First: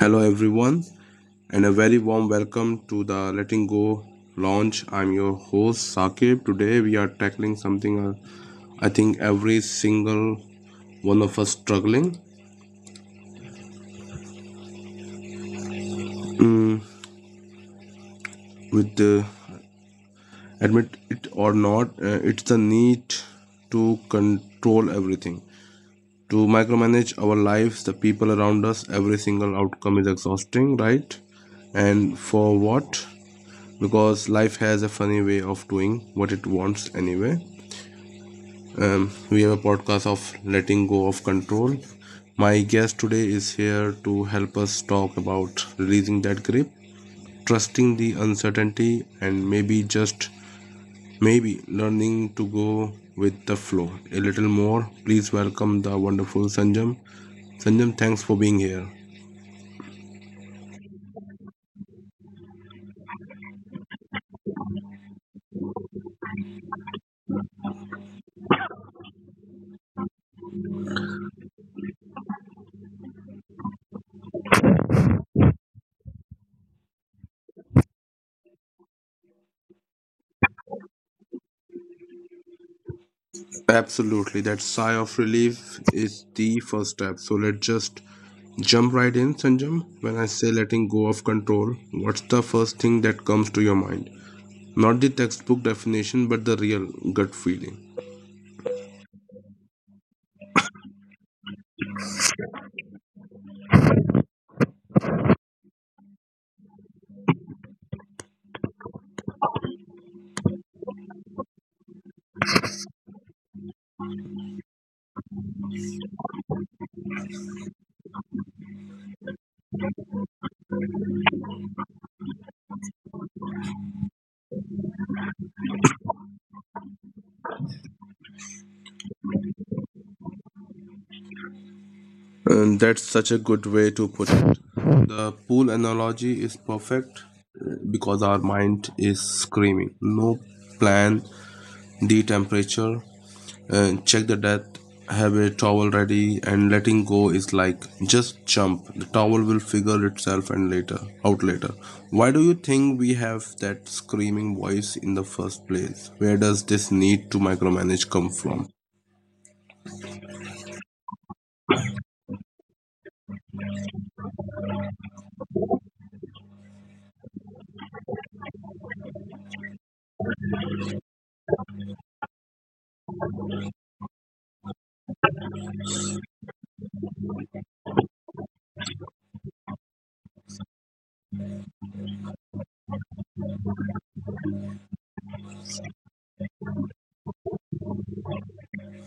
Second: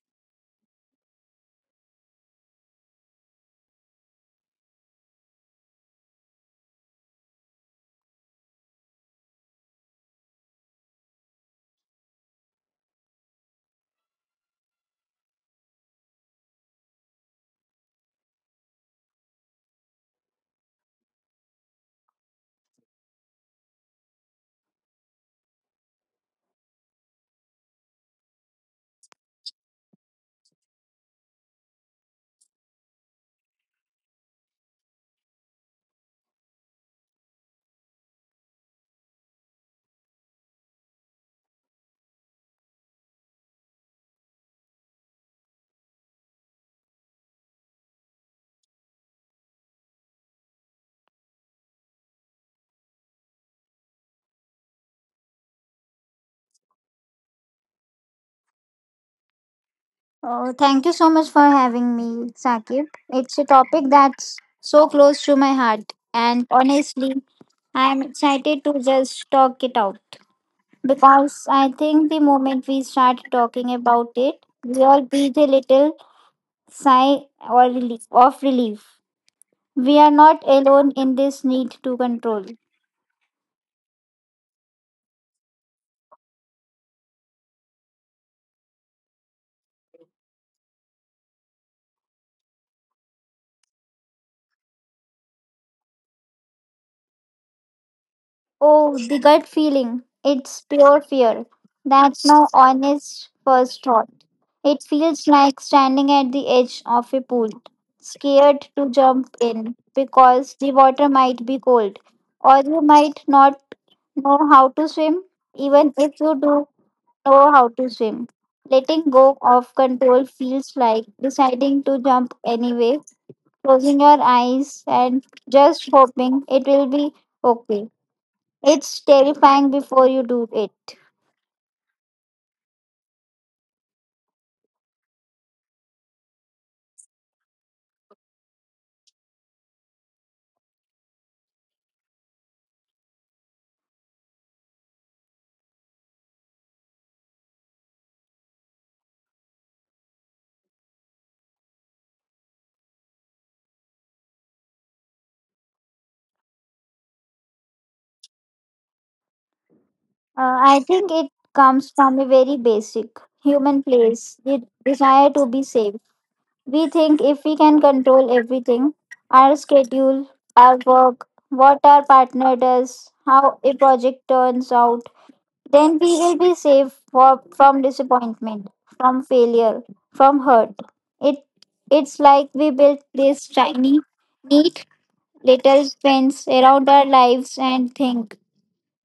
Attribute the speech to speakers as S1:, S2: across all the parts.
S1: Hello, everyone, and a very warm welcome to the Letting Go launch. I'm your host, Saqib. Today, we are tackling something I think every single one of us struggling mm, with, uh, admit it or not, it's the need to control everything, to micromanage our lives, the people around us. Every single outcome is exhausting, right? And for what? Because life has a funny way of doing what it wants anyway. We have a podcast of letting go of control. My guest today is here to help us talk about releasing that grip, trusting the uncertainty, and maybe just maybe learning to go with the flow a little more. Please welcome the wonderful Sanjam. Sanjam, thanks for being here.
S2: Oh, thank you so much for having me, Sakib. It's a topic that's so close to my heart, and honestly, I am excited to just talk it out because I think the moment we start talking about it, we all breathe a little sigh or relief of relief. We are not alone in this need to control.
S1: Absolutely, that sigh of relief is the first step. So let's just jump right in, Sanjam. When I say letting go of control, what's the first thing that comes to your mind? Not the textbook definition, but the real gut feeling.
S2: Oh, the gut feeling. It's pure fear. That's no honest first thought. It feels like standing at the edge of a pool, scared to jump in because the water might be cold, or you might not know how to swim, even if you do know how to swim. Letting go of control feels like deciding to jump anyway, closing your eyes and just hoping it will be okay. It's terrifying before you do it.
S1: And that's such a good way to put it. The pool analogy is perfect because our mind is screaming. No plan, the temperature, and check the depth, have a towel ready, and letting go is like just jump, the towel will figure itself and later out later Why do you think we have that screaming voice in the first place? Where does this need to micromanage come from?
S2: I think it comes from a very basic human place, the desire to be safe. We think if we can control everything, our schedule, our work, what our partner does, how a project turns out, then we will be safe for, from disappointment, from failure, from hurt. It It's like we built this tiny, neat little fence around our lives and think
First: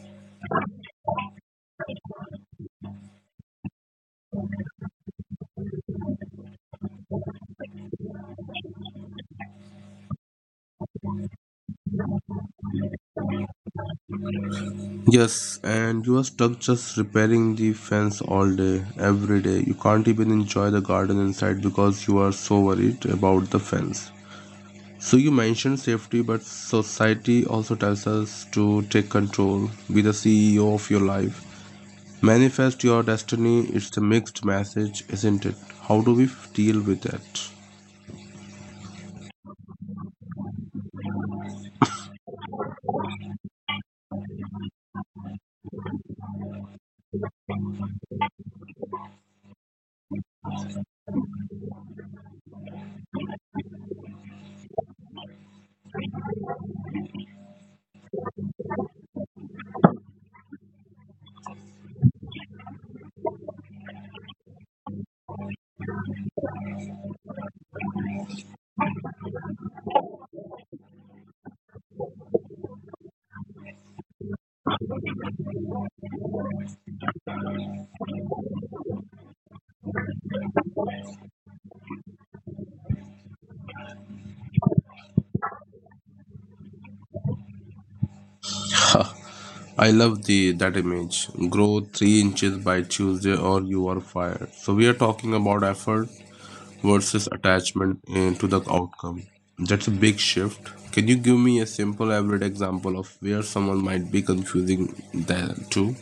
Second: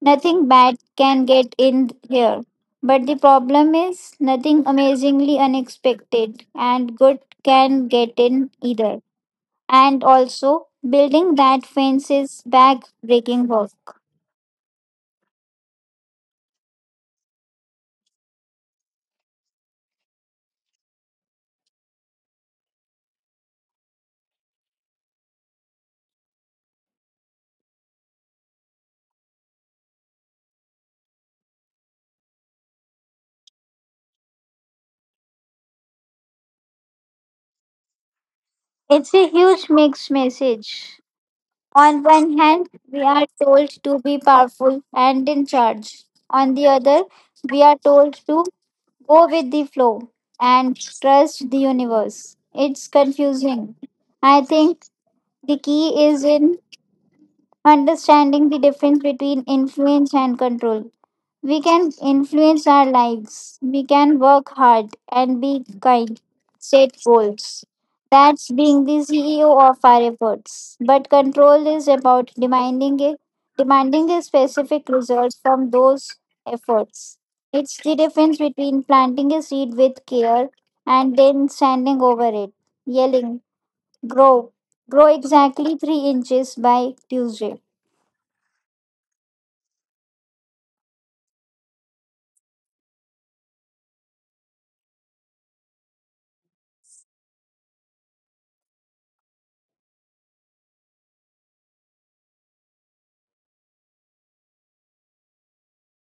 S2: nothing bad can get in here. But the problem is, nothing amazingly unexpected and good can get in either. And also, building that fence is back-breaking work.
S1: Yes, and you are stuck just repairing the fence all day, every day. You can't even enjoy the garden inside because you are so worried about the fence. So you mentioned safety, but society also tells us to take control, be the CEO of your life, manifest your destiny. It's a mixed message, isn't it? How do we deal with that?
S2: It's a huge mixed message. On one hand, we are told to be powerful and in charge. On the other, we are told to go with the flow and trust the universe. It's confusing. I think the key is in understanding the difference between influence and control. We can influence our lives. We can work hard and be kind, set goals. That's being the CEO of our efforts. But control is about demanding a specific result from those efforts. It's the difference between planting a seed with care and then standing over it, yelling, grow. Grow exactly 3 inches by Tuesday.
S1: I love the that image. Grow 3 inches by Tuesday, or you are fired. So we are talking about effort versus attachment to the outcome. That's a big shift. Can you give me a simple, everyday example of where someone might be confusing that too?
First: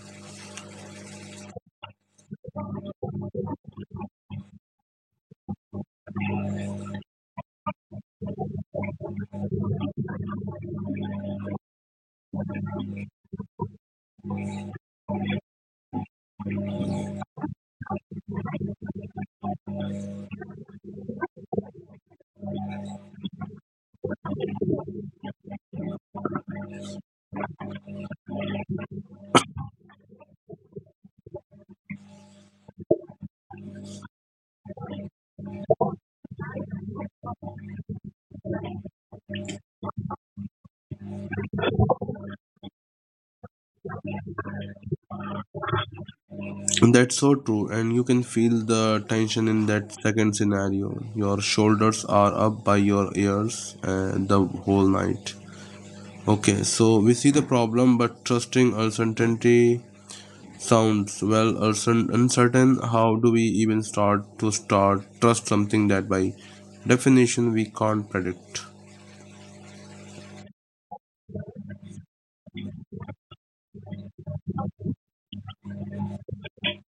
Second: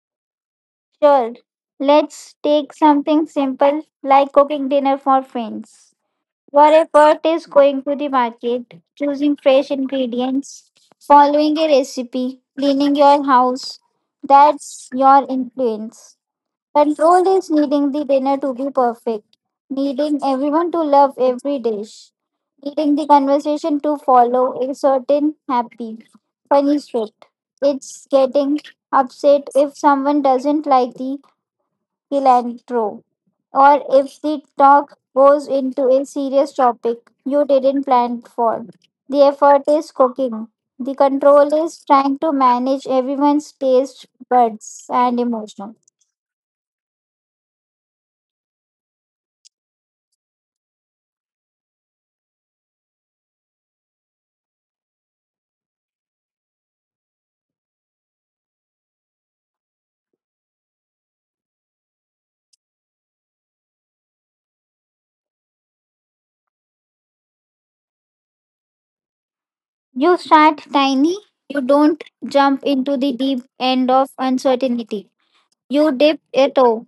S2: Sure. Let's take something simple like cooking dinner for friends. Your effort is going to the market, choosing fresh ingredients, following a recipe, cleaning your house. That's your influence. Control is needing the dinner to be perfect, needing everyone to love every dish, needing the conversation to follow a certain happy, funny script. It's getting upset if someone doesn't like the cilantro, or if the talk goes into a serious topic you didn't plan for. The effort is cooking. The control is trying to manage everyone's taste buds and emotions.
S1: That's so true, and you can feel the tension in that second scenario. Your shoulders are up by your ears the whole night. Okay, so we see the problem, but trusting uncertainty sounds, well, uncertain. How do we even start trust something that by definition we can't predict?
S2: You start tiny. You don't jump into the deep end of uncertainty. You dip a toe.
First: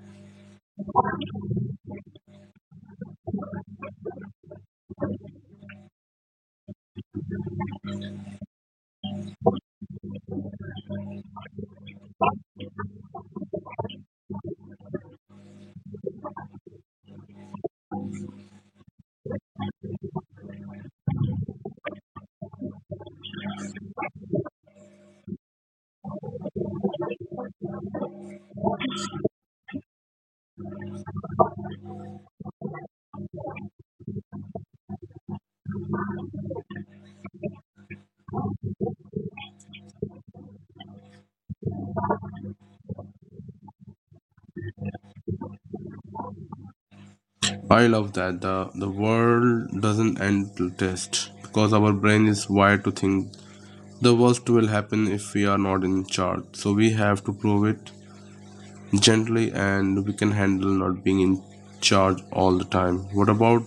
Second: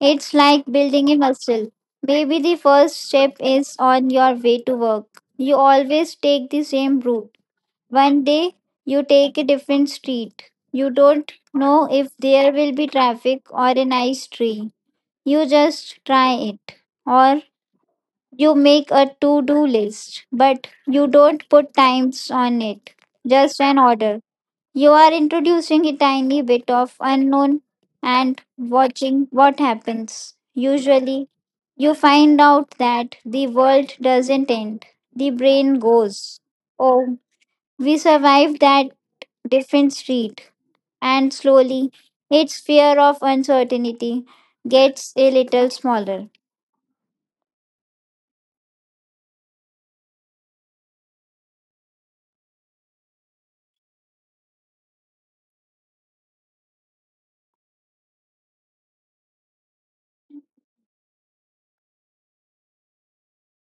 S2: It's like building a muscle. Maybe the first step is on your way to work. You always take the same route. One day, you take a different street. You don't know if there will be traffic or a nice tree. You just try it. Or you make a to do list, but you don't put times on it, just an order. You are introducing a tiny bit of unknown and watching what happens. Usually, you find out that the world doesn't end, the brain goes, oh, we survived that different street. And slowly, its fear of uncertainty gets a little smaller.
S1: I love that, the world doesn't end till test, because our brain is wired to think the worst will happen if we are not in charge. So we have to prove it gently and we can handle not being in charge all the time. What about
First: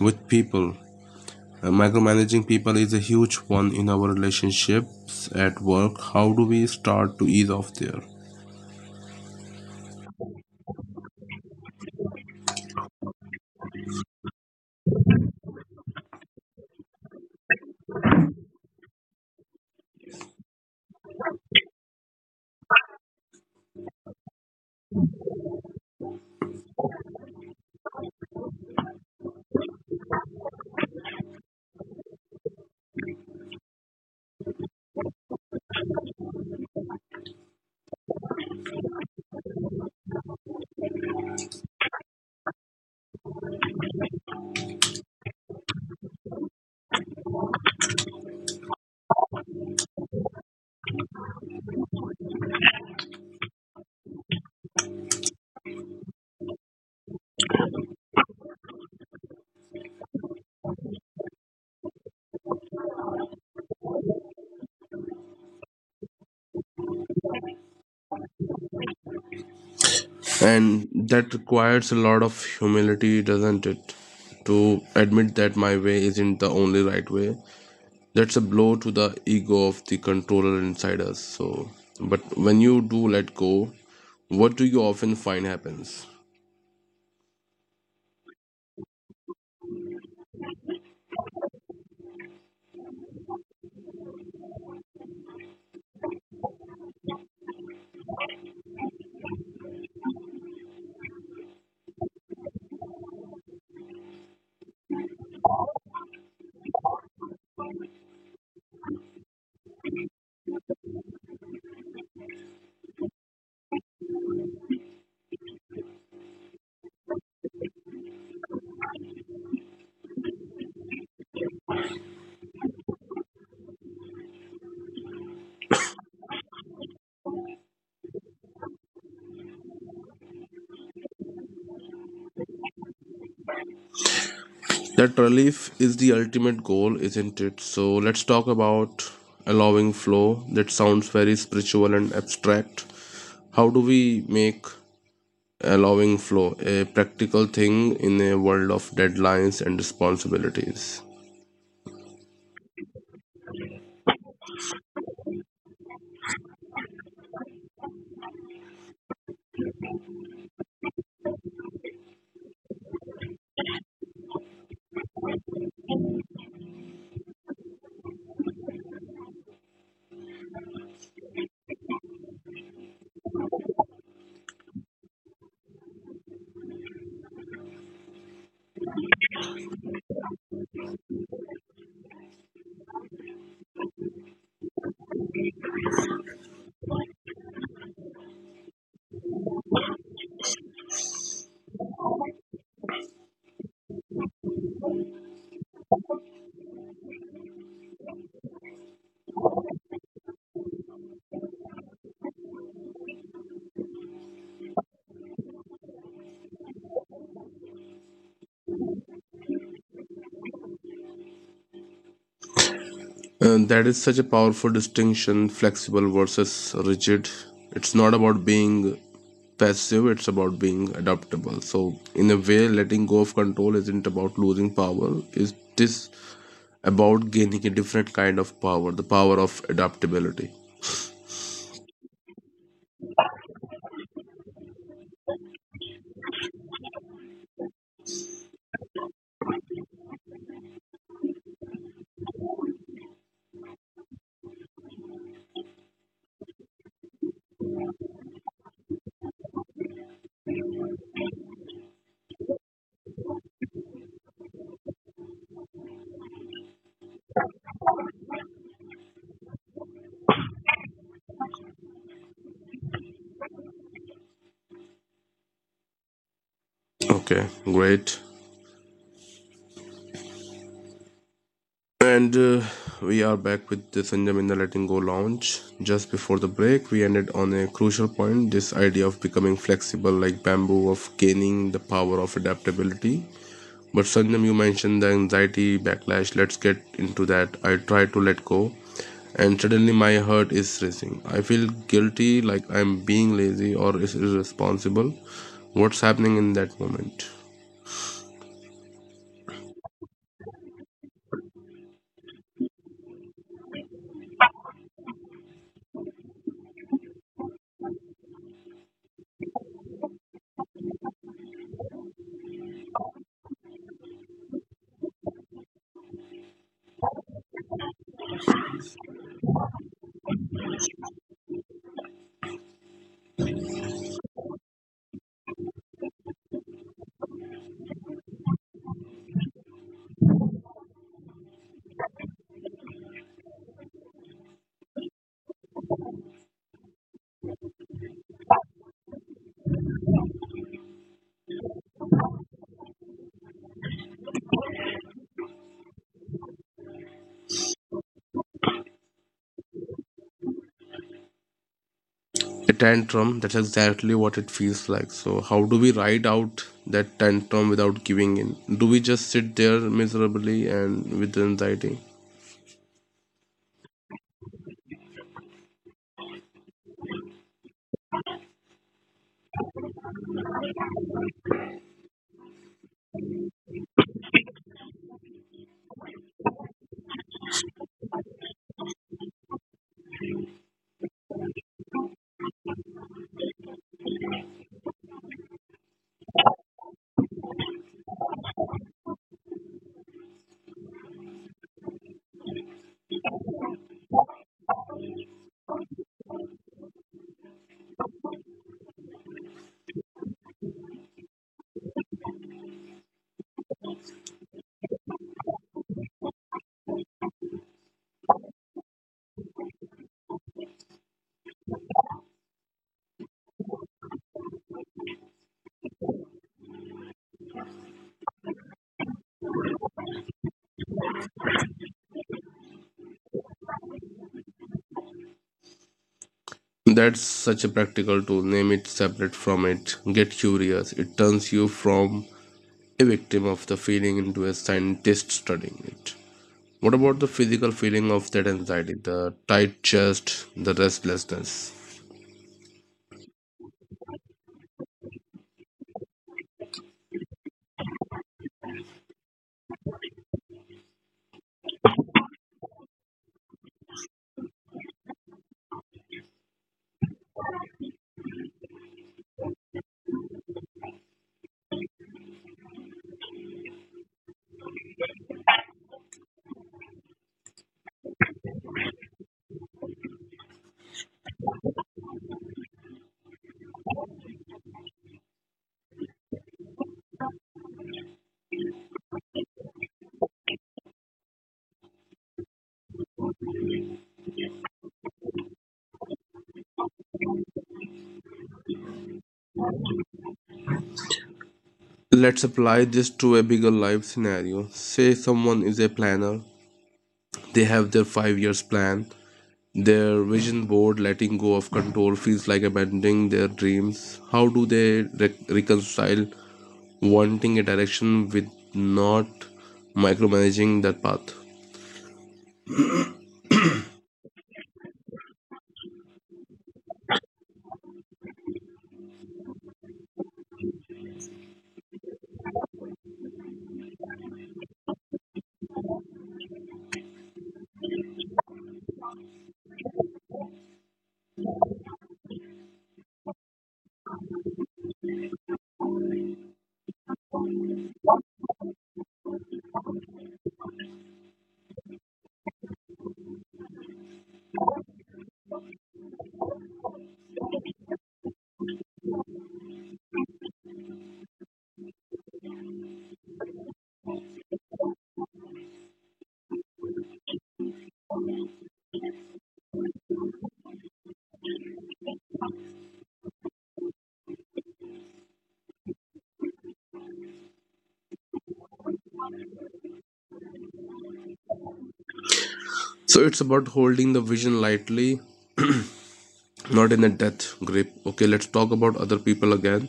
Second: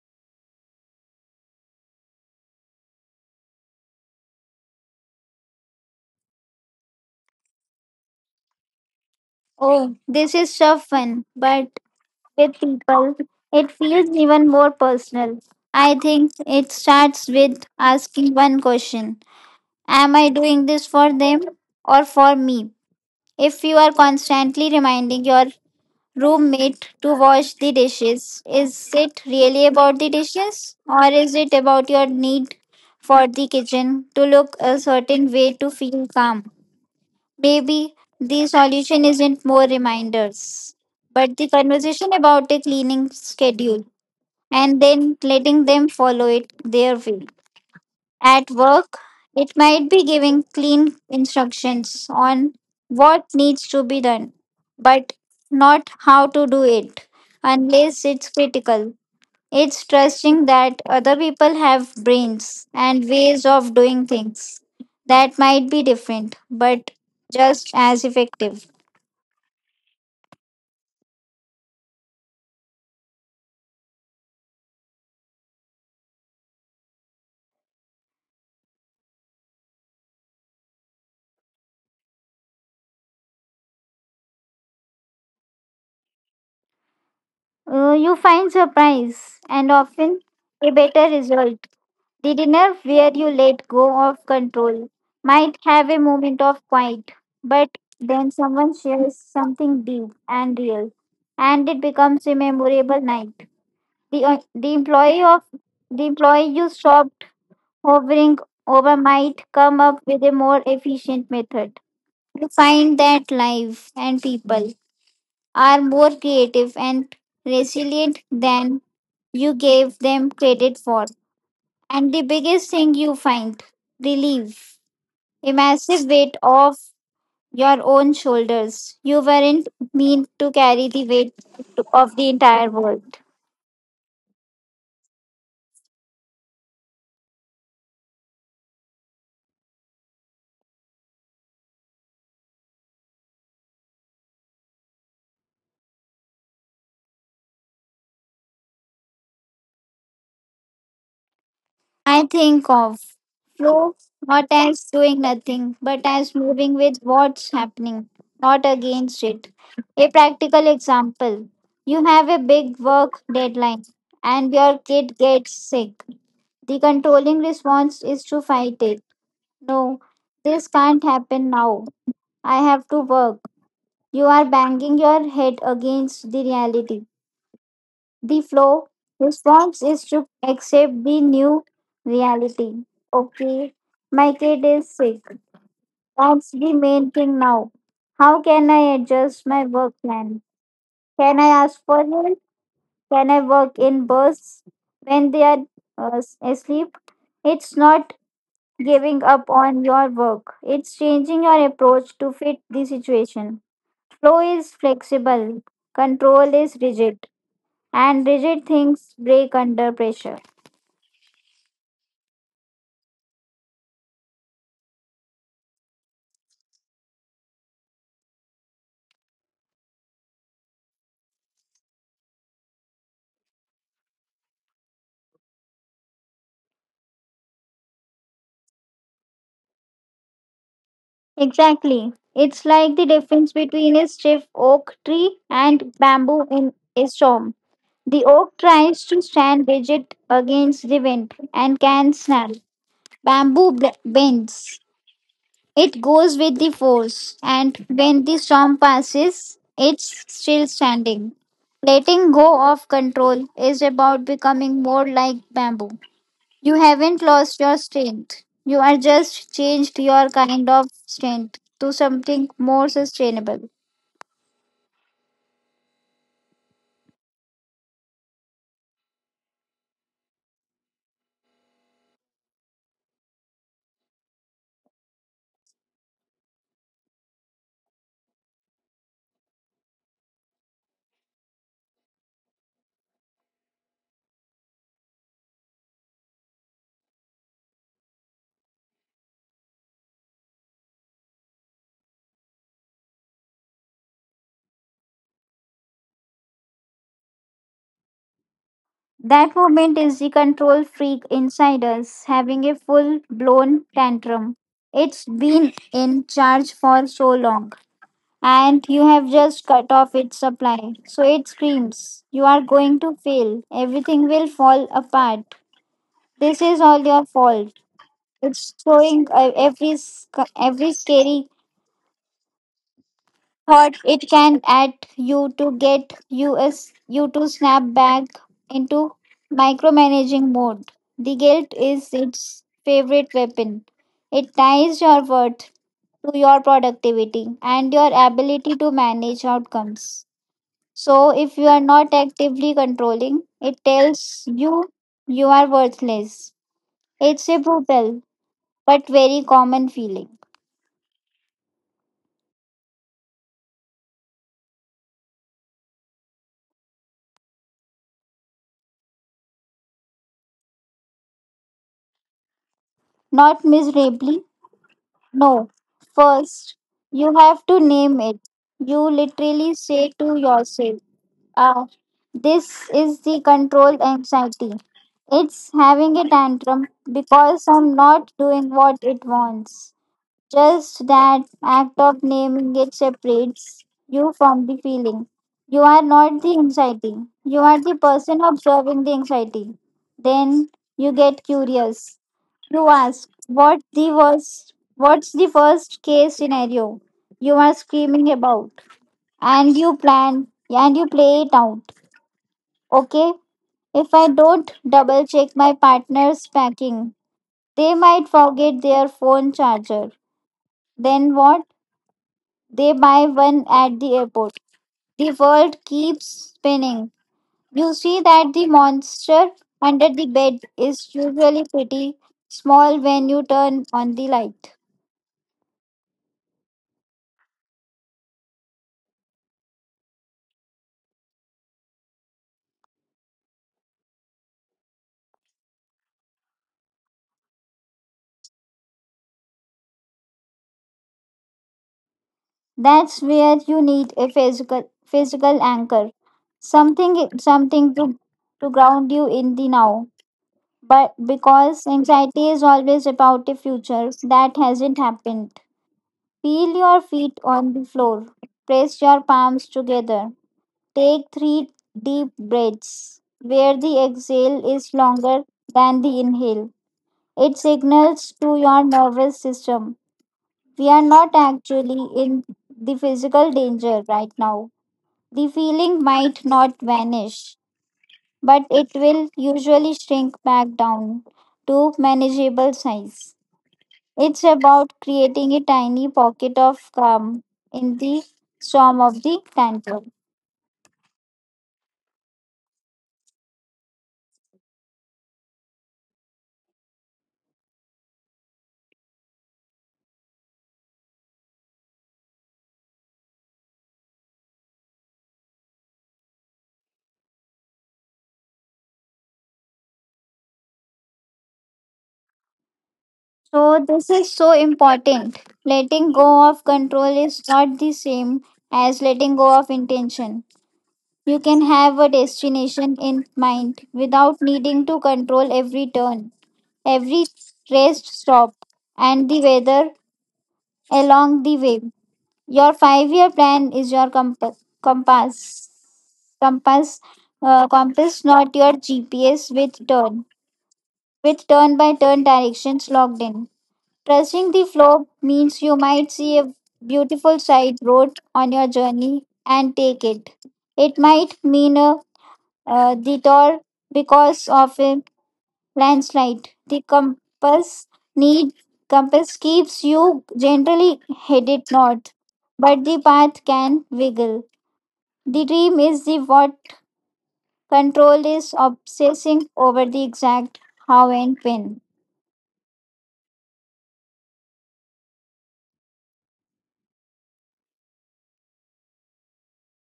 S1: with people? Micromanaging people is a huge one in our relationships at work. How do we start to ease off there?
S2: Oh, this is so fun, but with people, it feels even more personal. I think it starts with asking one question: am I doing this for them or for me? If you are constantly reminding your roommate to wash the dishes, is it really about the dishes or is it about your need for the kitchen to look a certain way to feel calm? Maybe the solution isn't more reminders, but the conversation about a cleaning schedule and then letting them follow it their way. At work, it might be giving clean instructions on what needs to be done, but not how to do it unless it's critical. It's trusting that other people have brains and ways of doing things that might be different, but just as effective.
S1: And that requires a lot of humility, doesn't it? To admit that my way isn't the only right way, that's a blow to the ego of the controller inside us. So but when you do let go, what do you often find happens?
S2: You find surprise and often a better result. The dinner where you let go of control might have a moment of quiet, but then someone shares something deep and real, and it becomes a memorable night. The, uh, the employee of the employee you stopped hovering over might come up with a more efficient method. You find that life and people are more creative and resilient than you gave them credit for. And the biggest thing you find, relief, a massive weight off your own shoulders. You weren't meant to carry the weight of the entire world.
S1: That relief is the ultimate goal, isn't it? So let's talk about allowing flow. That sounds very spiritual and abstract. How do we make allowing flow a practical thing in a world of deadlines and responsibilities?
S2: I think of flow not as doing nothing, but as moving with what's happening, not against it. A practical example: you have a big work deadline and your kid gets sick. The controlling response is to fight it. No, this can't happen now. I have to work. You are banging your head against the reality. The flow response is to accept the new reality. Okay, my kid is sick. That's the main thing now. How can I adjust my work plan? Can I ask for help? Can I work in bursts when they are asleep? It's not giving up on your work, it's changing your approach to fit the situation. Flow is flexible, control is rigid, and rigid things break under pressure.
S1: And that is such a powerful distinction, flexible versus rigid. It's not about being passive, it's about being adaptable. So, in a way, letting go of control isn't about losing power, it is about gaining a different kind of power, the power of adaptability.
S2: Exactly. It's like the difference between a stiff oak tree and bamboo in a storm. The oak tries to stand rigid against the wind and can snap. Bends. It goes with the force, and when the storm passes, it's still standing. Letting go of control is about becoming more like bamboo. You haven't lost your strength. You are just changed your kind of strength to something more sustainable.
S1: Okay, great. And We are back with the Sanjam in the Letting Go launch. Just before the break, we ended on a crucial point, this idea of becoming flexible like bamboo, of gaining the power of adaptability. But Sanjam, you mentioned the anxiety backlash. Let's get into that. I try to let go, and suddenly my heart is racing. I feel guilty, like I'm being lazy or is irresponsible. What's happening in that moment?
S2: That moment is the control freak inside us having a full blown tantrum. It's been in charge for so long, and you have just cut off its supply. So it screams, you are going to fail. Everything will fall apart. This is all your fault. It's throwing every scary thought it can at you to get you us you to snap back into micromanaging mode. The guilt is its favorite weapon. It ties your worth to your productivity and your ability to manage outcomes. So, if you are not actively controlling, it tells you you are worthless. It's a brutal but very common feeling.
S1: A tantrum, that's exactly what it feels like. So how do we ride out that tantrum without giving in? Do we just sit there miserably and with anxiety?
S2: Not miserably. No, first, you have to name it. You literally say to yourself, ah, this is the control anxiety. It's having a tantrum because I'm not doing what it wants. Just that act of naming it separates you from the feeling. You are not the anxiety, you are the person observing the anxiety. Then you get curious. You ask, what's the first case scenario you are screaming about? And you plan and you play it out. Okay? If I don't double check my partner's packing, they might forget their phone charger. Then what? They buy one at the airport. The world keeps spinning. You see that the monster under the bed is usually pretty small when you turn on the light.
S1: That's such a practical tool. Name it, separate from it, get curious. It turns you from a victim of the feeling into a scientist studying it. What about the physical feeling of that anxiety, the tight chest, the restlessness?
S2: That's where you need a physical anchor. Something to ground you in the now. But because anxiety is always about the future that hasn't happened. Feel your feet on the floor. Press your palms together. Take three deep breaths where the exhale is longer than the inhale. It signals to your nervous system we are not actually in the physical danger right now. The feeling might not vanish, but it will usually shrink back down to manageable size. It's about creating a tiny pocket of calm in the storm of the tantrum.
S1: Let's apply this to a bigger life scenario. Say someone is a planner. They have their 5 years plan, their vision board. Letting go of control feels like abandoning their dreams. How do they reconcile wanting a direction with not micromanaging that path?
S2: So, this is so important. Letting go of control is not the same as letting go of intention. You can have a destination in mind without needing to control every turn, every rest stop, and the weather along the way. Your 5 year plan is your compass. Compass, compass, not your GPS with turn by turn directions logged in. Trusting the flow means you might see a beautiful side road on your journey and take it. It might mean a detour because of a landslide. The need compass keeps you generally headed north, but the path can wiggle. The dream is the what, control is obsessing over the exact how and when.
S1: So it's about holding the vision lightly, not in a death grip. Okay, let's talk about other people again.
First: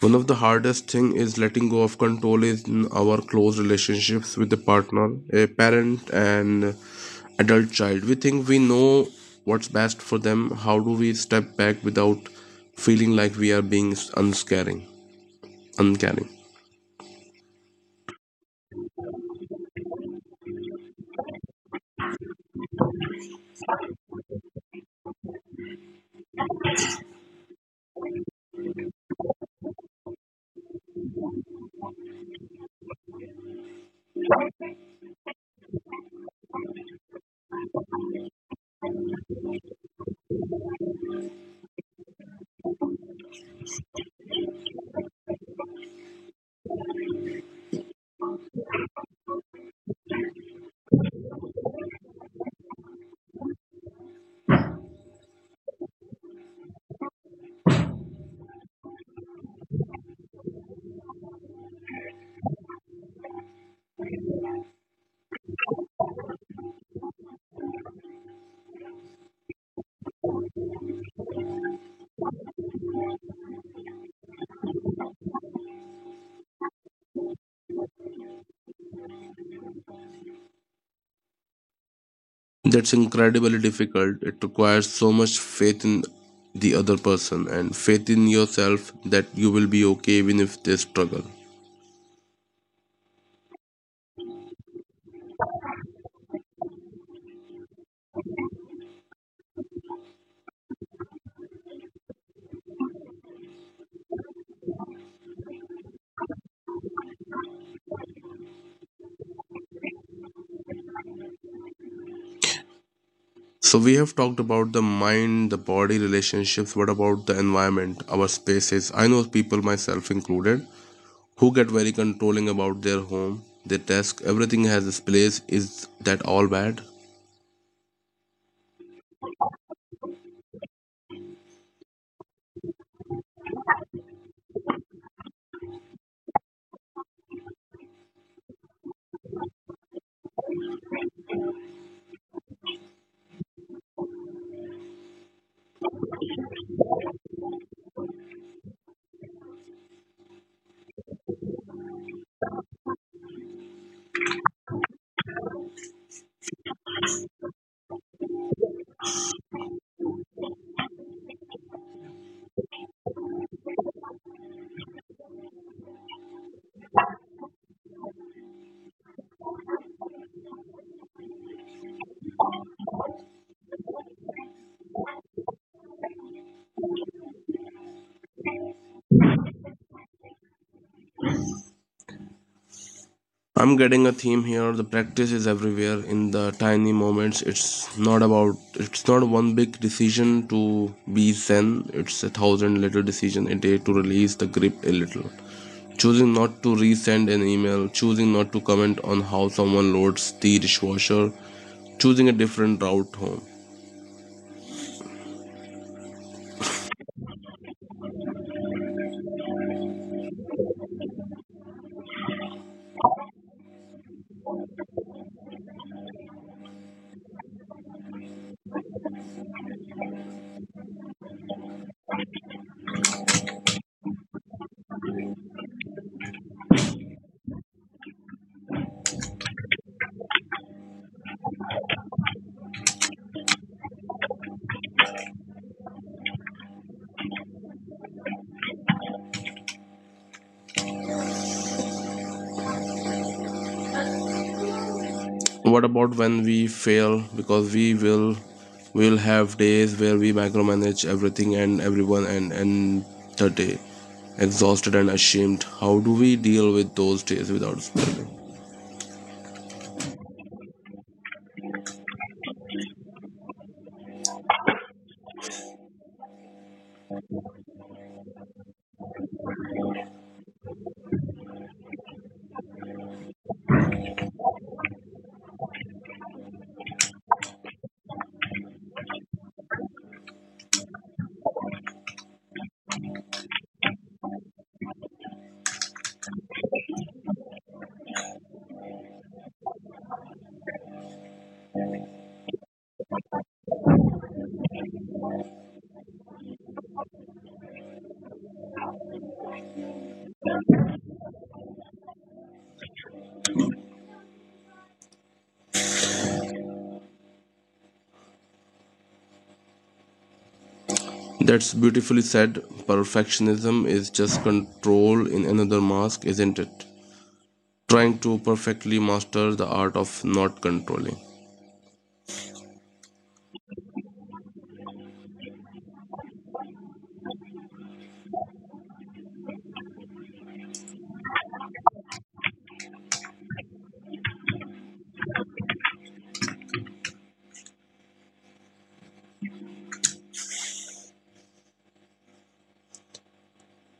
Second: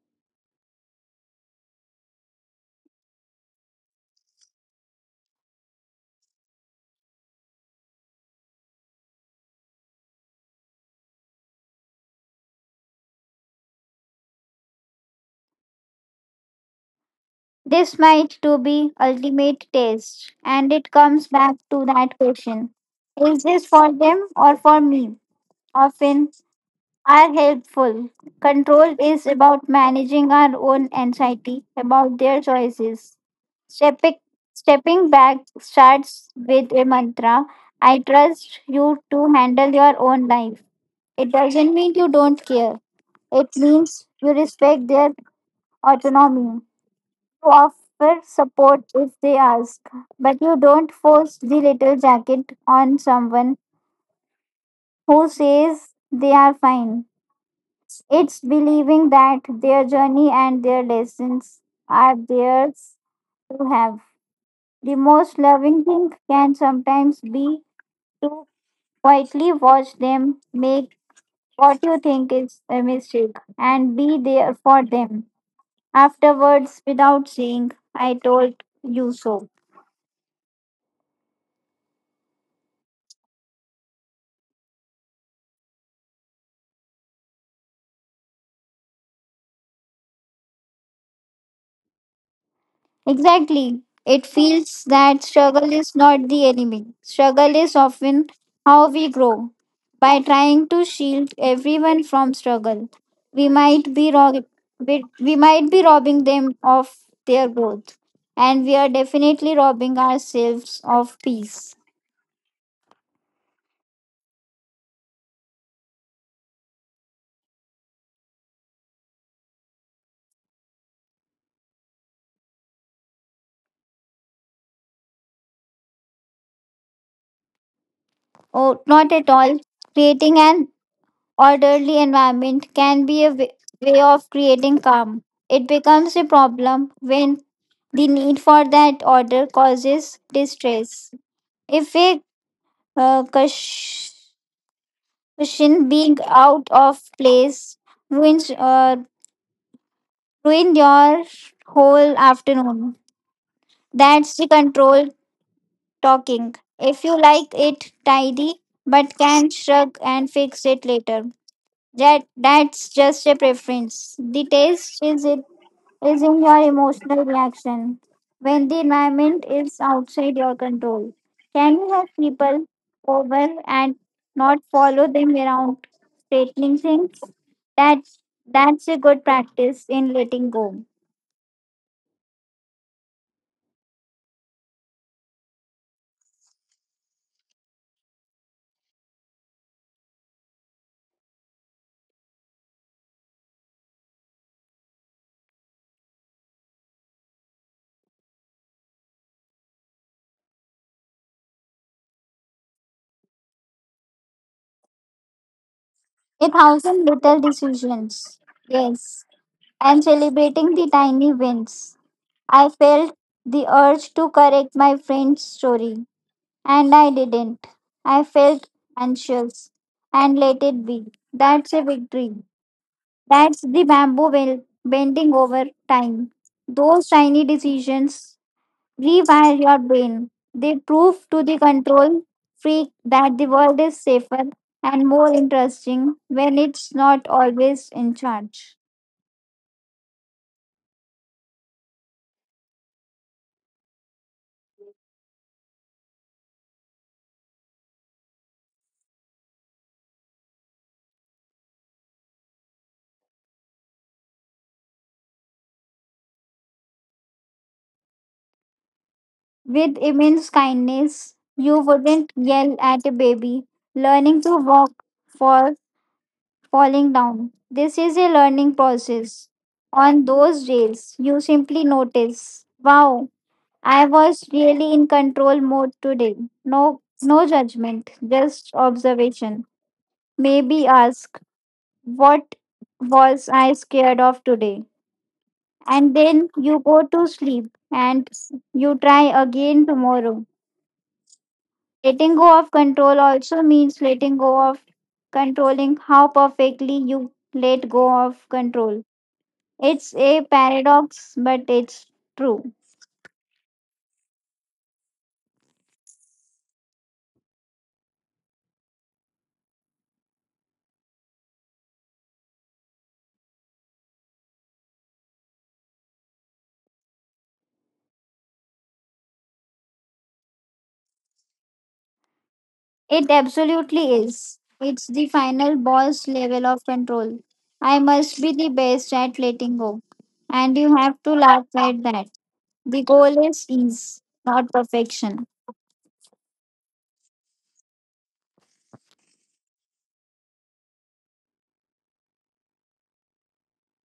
S1: One of the hardest thing is letting go of control is in our close relationships with the partner, a parent, and adult child. We think we know what's best for them. How do we step back without feeling like we are being unscaring uncaring?
S2: This might to be ultimate taste, and it comes back to that question: is this for them or for me? Often are helpful. Control is about managing our own anxiety about their choices. Stepping, stepping back starts with a mantra: I trust you to handle your own life. It doesn't mean you don't care, it means you respect their autonomy. You offer support if they ask, but you don't force the little jacket on someone who says they are fine. It's believing that their journey and their lessons are theirs to have. The most loving thing can sometimes be to quietly watch them make what you think is a mistake and be there for them afterwards without saying, I told you so.
S1: That's incredibly difficult. It requires so much faith in the other person and faith in yourself that you will be okay even if they struggle.
S2: Exactly. It feels that struggle is not the enemy. Struggle is often how we grow. By trying to shield everyone from struggle, we might be rob- we might be robbing them of their growth. And we are definitely robbing ourselves of peace.
S1: So we have talked about the mind, the body, relationships. What about the environment, our spaces? I know people, myself included, who get very controlling about their home, their desk. Everything has its place. Is that all bad?
S2: Oh, not at all. Creating an orderly environment can be a way of creating calm. It becomes a problem when the need for that order causes distress. If a uh, cush- cushion being out of place ruins uh, ruin your whole afternoon. That's the control talking. If you like it tidy, but can shrug and fix it later. That's just a preference. The taste is it is in your emotional reaction when the environment is outside your control. Can you have people over and not follow them around straightening things? That's that's a good practice in letting go.
S1: I'm getting a theme here. The practice is everywhere in the tiny moments. It's not one big decision to be zen. It's a thousand little decisions a day to release the grip a little. Choosing not to resend an email, choosing not to comment on how someone loads the dishwasher, choosing a different route home.
S2: A thousand little decisions. Yes. And celebrating the tiny wins. I felt the urge to correct my friend's story, and I didn't. I felt anxious and let it be. That's a victory. That's the bamboo well bending over time. Those tiny decisions rewire your brain. They prove to the control freak that the world is safer and more interesting when it's not always in charge.
S1: What about when we fail? Because we will have days where we micromanage everything and everyone and end the day exhausted and ashamed. How do we deal with those days without spiraling?
S2: With immense kindness, you wouldn't yell at a baby learning to walk for falling down. This is a learning process. On those days, you simply notice, wow, I was really in control mode today. No, no judgment, just observation. Maybe ask, what was I scared of today? And then you go to sleep and you try again tomorrow. Letting go of control also means letting go of controlling how perfectly you let go of control. It's a paradox, but it's true.
S1: That's beautifully said. Perfectionism is just control in another mask, isn't it? Trying to perfectly master the art of not controlling.
S2: It absolutely is. It's the final boss level of control. I must be the best at letting go. And you have to laugh at that. The goal is ease, not perfection.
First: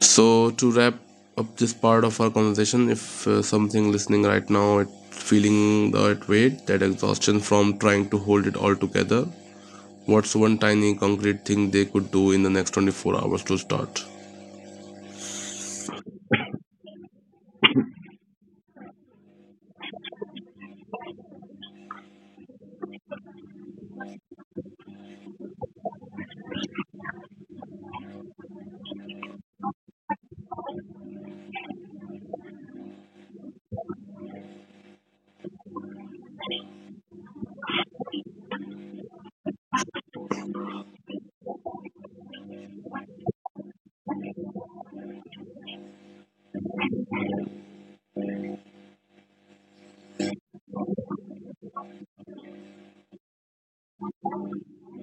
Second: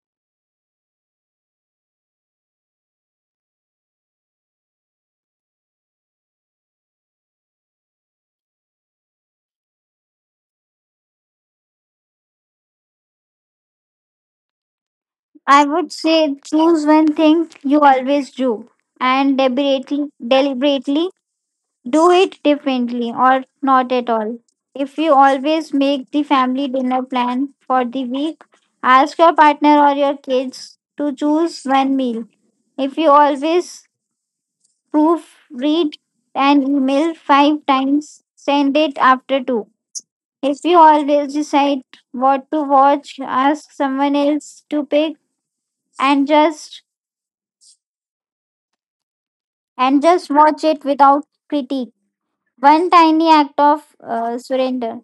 S1: So to wrap up this part of our conversation, if something listening right now it feeling that weight, that exhaustion from trying to hold it all together, what's one tiny concrete thing they could do in the next 24 hours to start?
S2: I would say choose one thing you always do and deliberately do it differently or not at all. If you always make the family dinner plan for the week, ask your partner or your kids to choose one meal. If you always proofread an email five times, send it after two. If you always decide what to watch, ask someone else to pick and just and just watch it without critique. One tiny act of surrender.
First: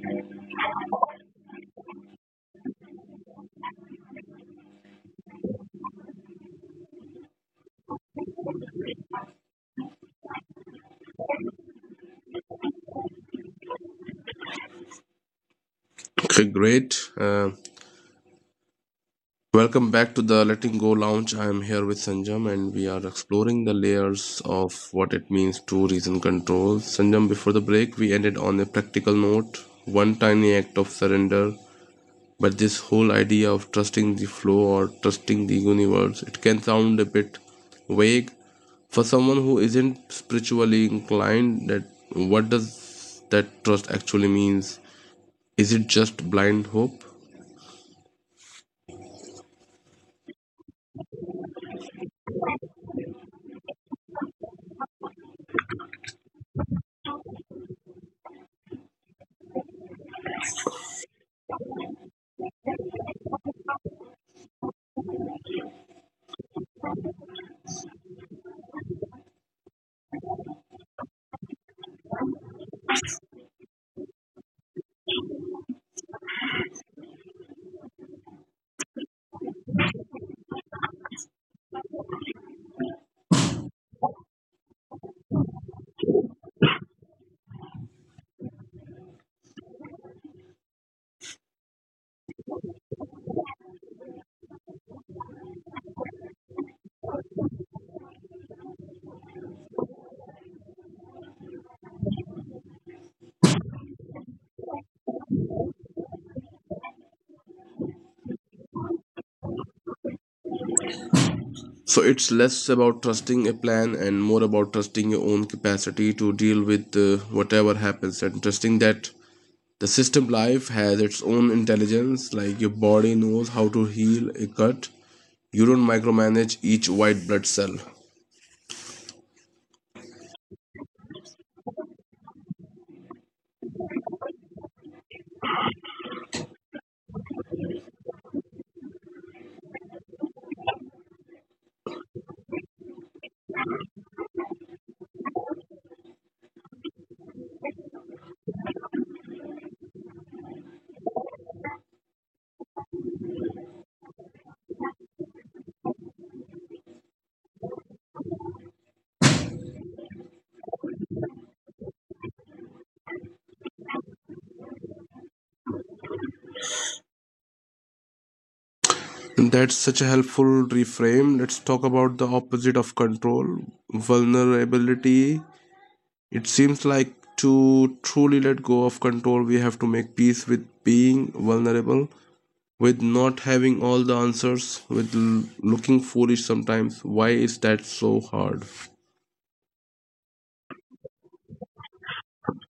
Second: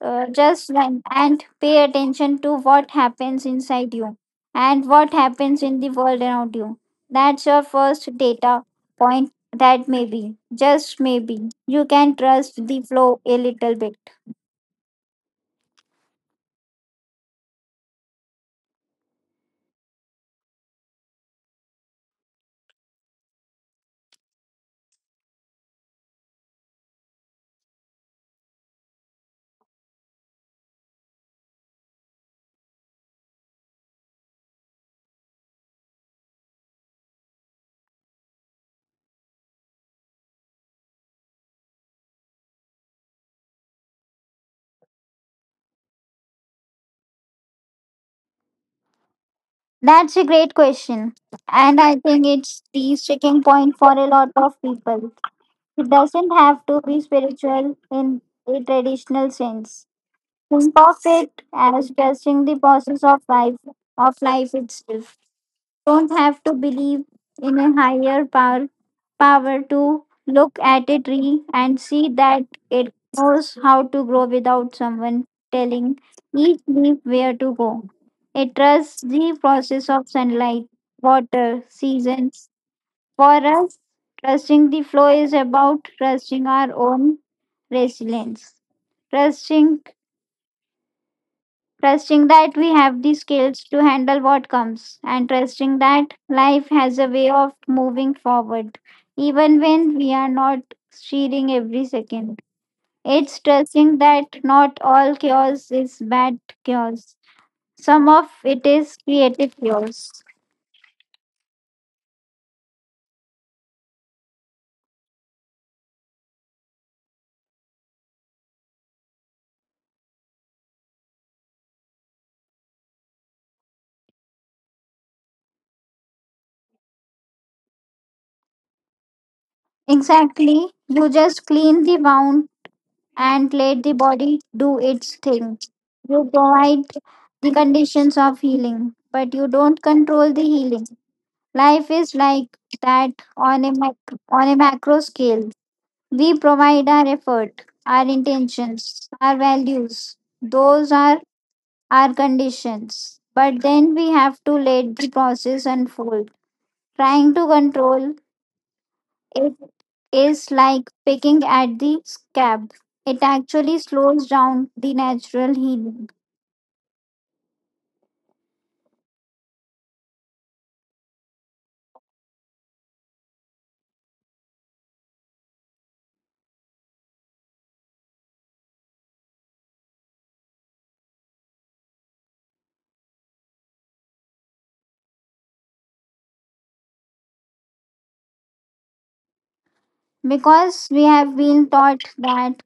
S2: Just, and pay attention to what happens inside you and what happens in the world around you. That's your first data point that maybe, just maybe, you can trust the flow a little bit.
S1: Okay, great. Welcome back to the Letting Go Lounge. I am here with Sanjam, and we are exploring the layers of what it means to reason control. Sanjam, before the break, we ended on a practical note. One tiny act of surrender, but this whole idea of trusting the flow or trusting the universe, it can sound a bit vague for someone who isn't spiritually inclined. That, what does that trust actually means? Is it just blind hope?
S2: That's a great question, and I think it's the sticking point for a lot of people. It doesn't have to be spiritual in a traditional sense. Think of it as trusting the process of life itself. Don't have to believe in a higher power to look at a tree and see that it knows how to grow without someone telling each leaf where to go. It trusts the process of sunlight, water, seasons. For us, trusting the flow is about trusting our own resilience, trusting trusting that we have the skills to handle what comes, and trusting that life has a way of moving forward, even when we are not cheering every second. It's trusting that not all chaos is bad chaos, some of it is creative chaos.
S1: So it's less about trusting a plan and more about trusting your own capacity to deal with whatever happens, and trusting that the system life has its own intelligence, like your body knows how to heal a cut. You don't micromanage each white blood cell.
S2: Exactly, you just clean the wound and let the body do its thing. You provide the conditions of healing, but you don't control the healing. Life is like that on a macro scale. We provide our effort, our intentions, our values. Those are our conditions. But then we have to let the process unfold. Trying to control it is like picking at the scab. It actually slows down the natural healing.
S1: And that's such a helpful reframe. Let's talk about the opposite of control, vulnerability. It seems like to truly let go of control, we have to make peace with being vulnerable, with not having all the answers, with looking foolish sometimes. Why is that so hard?
S2: Because we have been taught that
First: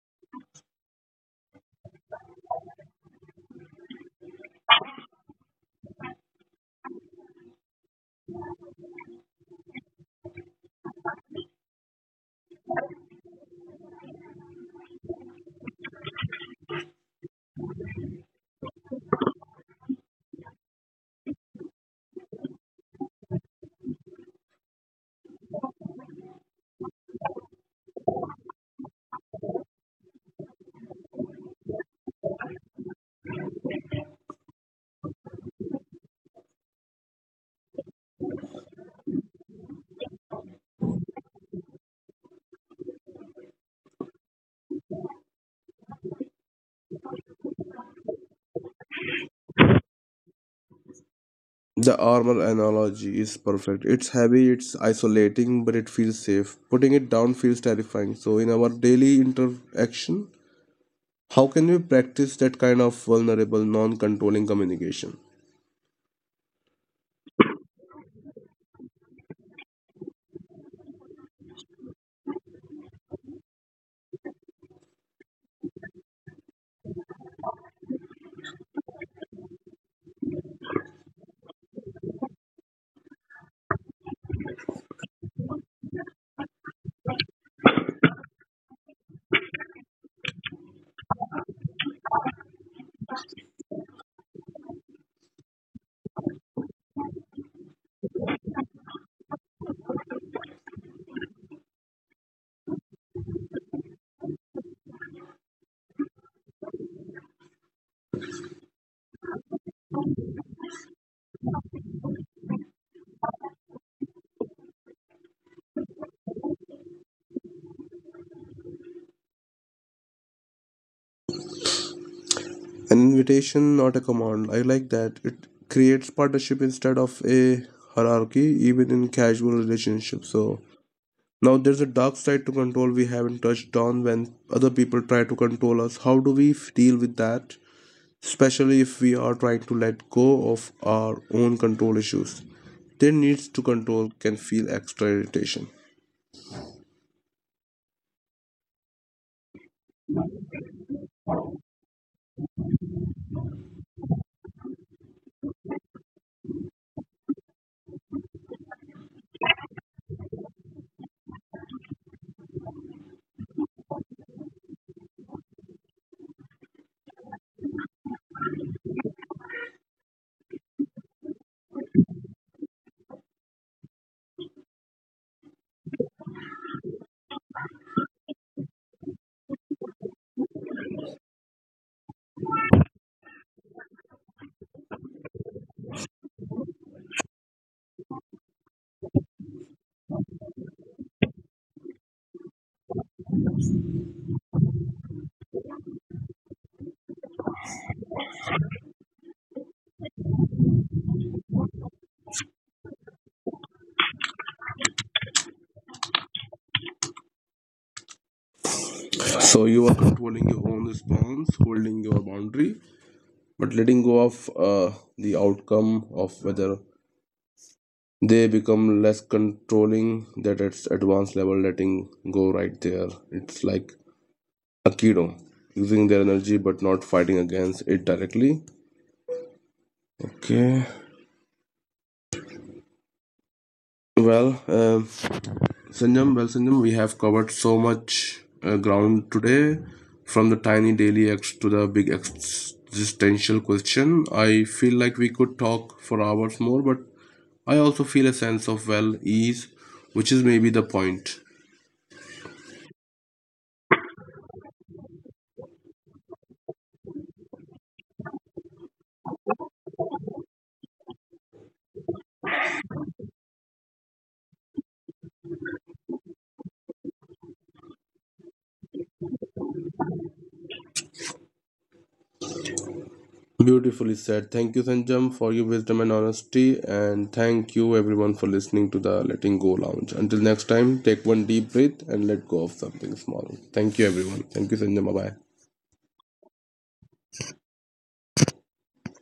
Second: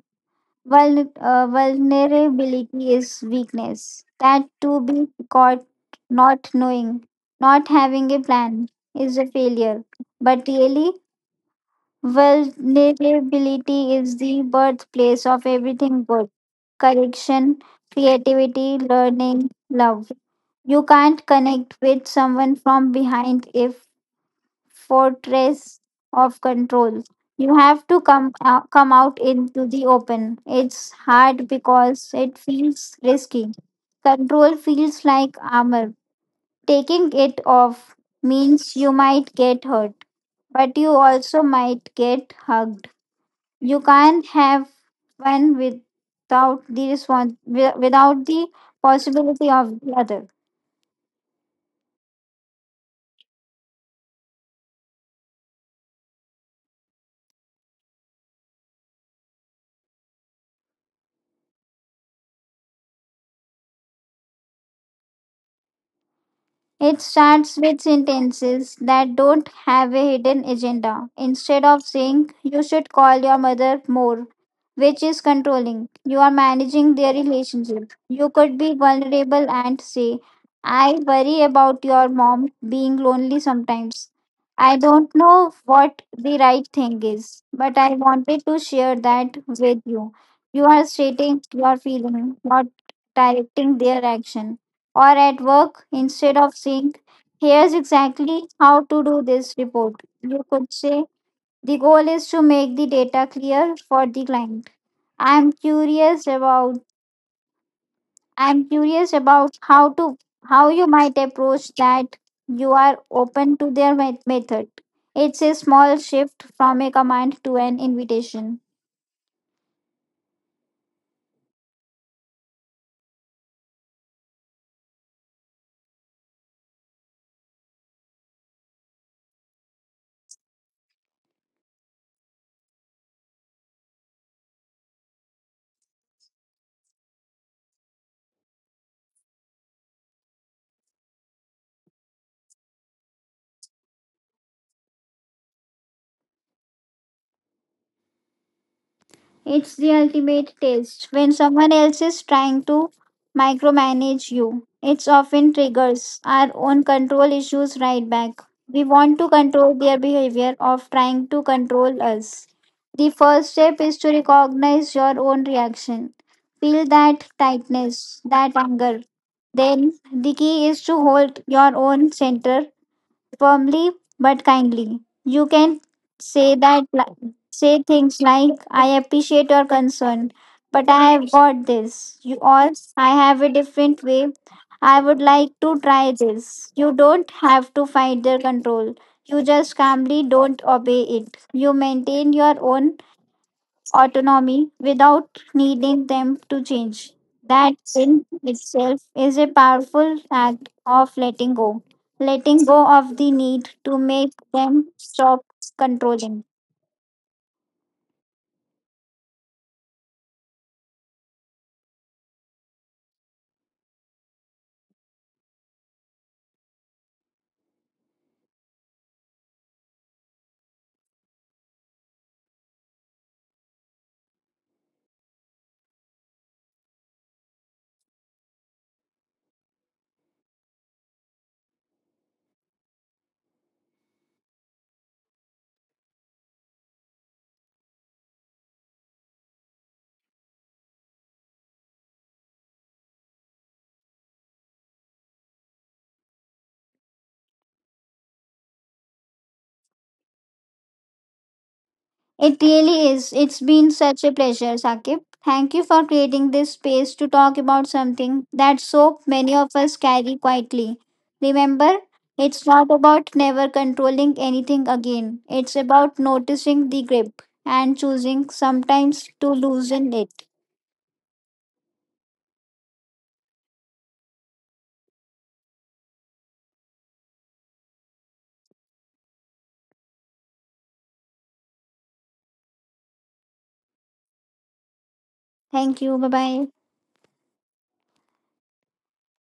S2: Vulnerability is weakness. That to be caught not knowing, not having a plan is a failure. But really, vulnerability is the birthplace of everything good: correction, creativity, learning, love. You can't connect with someone from behind if fortress of control. You have to come out into the open. It's hard because it feels risky. Control feels like armor. Taking it off means you might get hurt, but you also might get hugged. You can't have one without the possibility of the other.
S1: The armor analogy is perfect. It's heavy, it's isolating, but it feels safe. Putting it down feels terrifying. So, in our daily interaction, how can we practice that kind of vulnerable, non controlling communication?
S2: It starts with sentences that don't have a hidden agenda. Instead of saying, you should call your mother more, which is controlling, you are managing their relationship. You could be vulnerable and say, I worry about your mom being lonely sometimes. I don't know what the right thing is, but I wanted to share that with you. You are stating your feeling, not directing their action. Or at work, instead of saying, here's exactly how to do this report. You could say, the goal is to make the data clear for the client. I'm curious about I'm curious about how you might approach that. You are open to their method. It's a small shift from a command to an invitation.
S1: An invitation, not a command. I like that. It creates partnership instead of a hierarchy, even in casual relationships. So, now there's a dark side to control we haven't touched on, when other people try to control us. How do we deal with that? Especially if we are trying to let go of our own control issues. Their needs to control can feel extra irritation.
S2: It's the ultimate test. When someone else is trying to micromanage you, it often triggers our own control issues right back. We want to control their behavior of trying to control us. The first step is to recognize your own reaction. Feel that tightness, that anger. Then the key is to hold your own center firmly but kindly. You can say things like, I appreciate your concern, but I have got this. You all, I have a different way. I would like to try this. You don't have to fight their control. You just calmly don't obey it. You maintain your own autonomy without needing them to change. That in itself is a powerful act of letting go of the need to make them stop controlling.
S1: So you are controlling your own response, holding your boundary, but letting go of the outcome of whether they become less controlling. That, it's advanced level letting go right there. It's like Aikido, using their energy but not fighting against it directly. Okay. Well, um well, Sanjam, we have covered so much ground today, from the tiny daily acts to the big existential question. I feel like we could talk for hours more, but I also feel a sense of, well, ease, which is maybe the point.
S2: It really is. It's been such a pleasure, Sakib. Thank you for creating this space to talk about something that so many of us carry quietly. Remember, it's not about never controlling anything again. It's about noticing the grip and choosing sometimes to loosen it.
S1: Beautifully said. Thank you, Sanjam, for your wisdom and honesty, and thank you everyone for listening to the Letting Go Lounge. Until next time, take one deep breath and let go of something small. Thank you, everyone. Thank you, Sanjam. Bye bye.
S2: Thank you. Bye bye.